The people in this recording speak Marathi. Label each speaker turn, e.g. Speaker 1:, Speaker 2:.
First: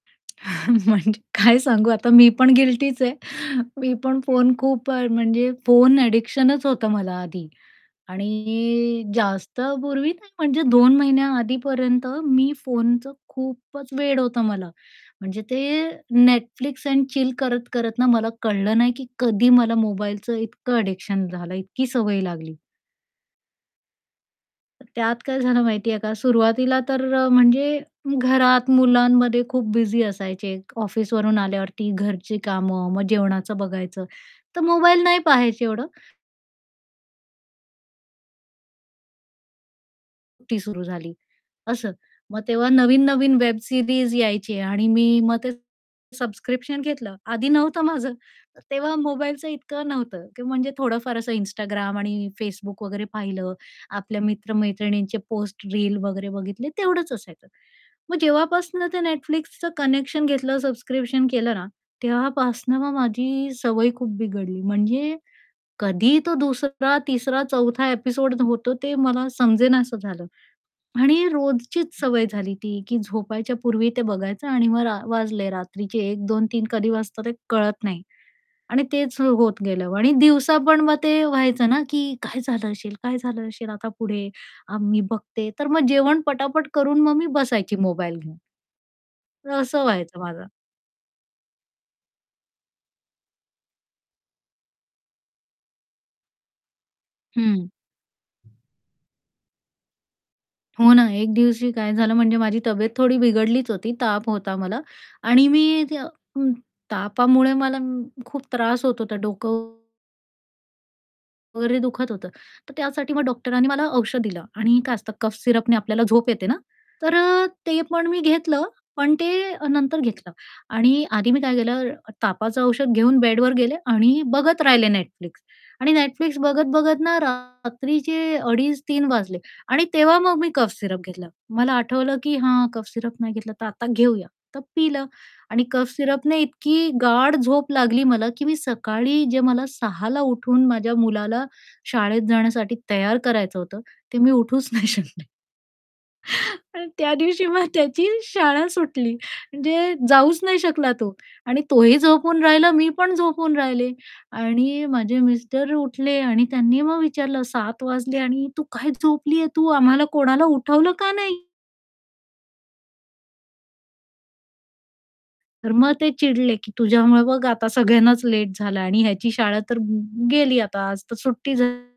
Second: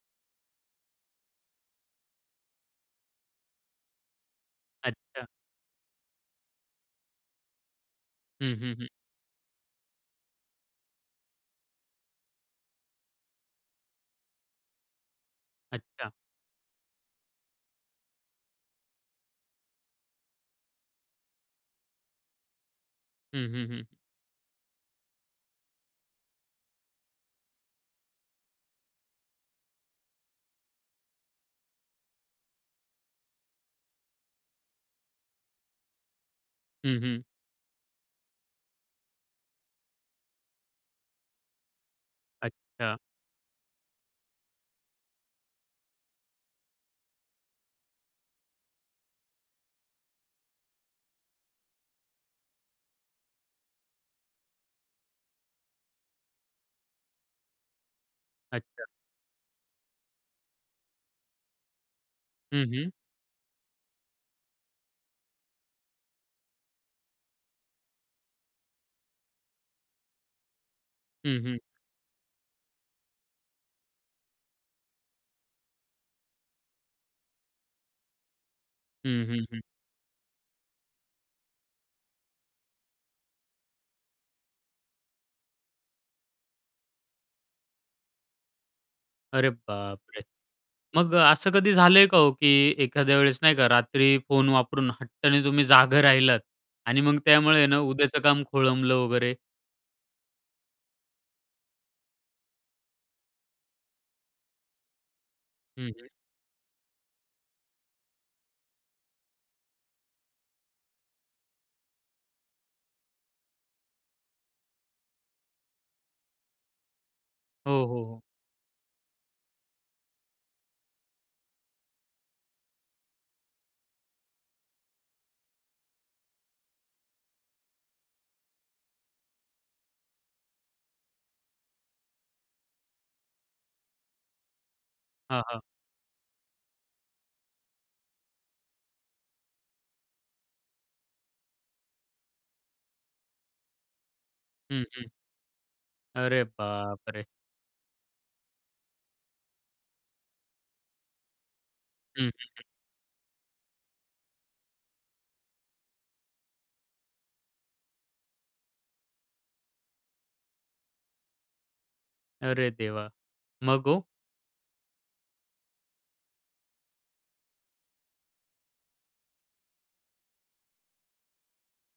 Speaker 1: म्हणजे काय सांगू आता मी पण गिल्टीच आहे. मी पण फोन खूप अ,
Speaker 2: अच्छा.
Speaker 1: म्हणजे फोन ॲडिक्शनच होतं मला आधी
Speaker 2: हं, हं, हं.
Speaker 1: आणि जास्त पूर्वी नाही म्हणजे 2 महिन्याआधीपर्यंत मी फोनचं खूपच वेड होतं मला. म्हणजे ते
Speaker 2: अच्छा.
Speaker 1: Netflix अँड चिल करत-करत ना मला कळलं नाही की कधी मला मोबाईलचं इतकं ॲडिक्शन झालं आहे, इतकी सवय लागली.
Speaker 2: हं, हं, हं, हं.
Speaker 1: त्यात काय झालं माहितीये का सुरुवातीला तर अ, म्हणजे घरात मुलांमध्ये खूप बिझी असायचे, ऑफिसवरून आल्यावरती घरची कामं, मग जेवणाचं बघायचं तर मोबाईल नाही पाहायचे एवढं.
Speaker 2: हं, हं.
Speaker 1: ती सुरु झाली असं. मग तेव्हा
Speaker 2: अच्छा.
Speaker 1: नवीन-नवीन वेब सीरीज यायची आणि मी मग ते सबस्क्रिप्शन घेतलं, आधी नव्हतं माझं. तेव्हा मोबाईलचं इतकं नव्हतं की म्हणजे थोडं फार असं Instagram आणि Facebook वगैरे पाहिलं. आपल्या मित्र-मैत्रिणींचे पोस्ट, रील वगैरे बघितले तेवढंच असायचं. मग जेव्हापासून
Speaker 2: अच्छा.
Speaker 1: ते Netflixच कनेक्शन घेतलं सबस्क्रिप्शन केलं ना,
Speaker 2: हं,
Speaker 1: तेव्हापासनं
Speaker 2: हं.
Speaker 1: मग माझी सवय खूप बिघडली. म्हणजे कधी तो दुसरा, तिसरा, चौथा ॲपिसोड होतो ते मला समजेनास झालं आणि
Speaker 2: हं, हं.
Speaker 1: रोजचीच सवय झाली ती, की झोपायच्या पूर्वी ते बघायचं आणि मग रा वाजले रात्रीचे 1:00, 2:00, 3:00 कधी वाजता ते कळत नाही आणि तेच
Speaker 2: हं, हं,
Speaker 1: होत
Speaker 2: हं.
Speaker 1: गेलं आणि दिवसा पण मग ते व्हायचं ना, की "काय झालं असेल? काय झालं असेल आता पुढे," अ, मी बघते तर मग जेवण पटापट करून मग मी बसायची मोबाईल घेऊन.
Speaker 2: अरे
Speaker 1: तर असं व्हायचं
Speaker 2: बापरे!
Speaker 1: माझं.
Speaker 2: मग असं कधी झालंय का हो, की एखाद्या वेळेस नाही का रात्री फोन वापरून हट्टाने तुम्ही जागं राहिलात आणि मग त्यामुळे आहे
Speaker 1: हं.
Speaker 2: ना उद्याचं काम खोळंबल वगैरे?
Speaker 1: हो ना, एक दिवशी काय झालं? म्हणजे माझी तब्येत थोडी बिघडलीच होती ताप होता मला आणि मी
Speaker 2: हं,
Speaker 1: त्या
Speaker 2: हं.
Speaker 1: उम्म, तापामुळे मला खूप म त्रास होत होता डोकं वगैरे दुखत होतं. तर त्यासाठी मग डॉक्टरांनी मला औषध दिलं आणि काय असतं कफ सिरपने आपल्याला झोप येते ना, तर अ, ते
Speaker 2: हो, हो,
Speaker 1: पण मी
Speaker 2: हो.
Speaker 1: घेतलं पण ते नंतर घेतलं आणि आधी मी काय केलं, तापाचं औषध घेऊन बेडवर गेले आणि बघत राहिले Netflix आणि Netflix बघत-बघत ना रात्रीचे 2.30-3.00 वाजले आणि तेव्हा मग मी कफ सिरप घेतला. मला आठवलं, की "हां कफ सिरप नाही घेतला, तर आता घेऊया." तर पिलं
Speaker 2: हां, हां.
Speaker 1: आणि कफ सिरपने इतकी गाढ झोप लागली मला की मी सकाळी जे मला 6.00 ला उठून माझ्या मुलाला शाळेत जाण्यासाठी तयार करायचं होतं, ते मी उठूच
Speaker 2: हं,
Speaker 1: नाही
Speaker 2: हं.
Speaker 1: शकले
Speaker 2: अरे
Speaker 1: आणि त्या
Speaker 2: बापरे!
Speaker 1: दिवशी मग त्याची शाळा सुटली म्हणजे जाऊच नाही शकला तो. आणि तोही
Speaker 2: हं, हं,
Speaker 1: झोपून
Speaker 2: हं.
Speaker 1: राहिला, मी पण झोपून राहिले आणि माझे मिस्टर उठले आणि त्यांनी मग विचारलं, "7.00 वाजले आणि तू काय झोपली आहे तू? आम्हाला कोणाला उठवलं का" "नाही?"
Speaker 2: अरे देवा! मग ओ!
Speaker 1: तर मग ते चिडले, की "तुझ्यामुळे बघ आता सगळ्यांनाच लेट झालं आणि ह्याची शाळा तर ग गेली आता, आज तर सुट्टी" "झाली."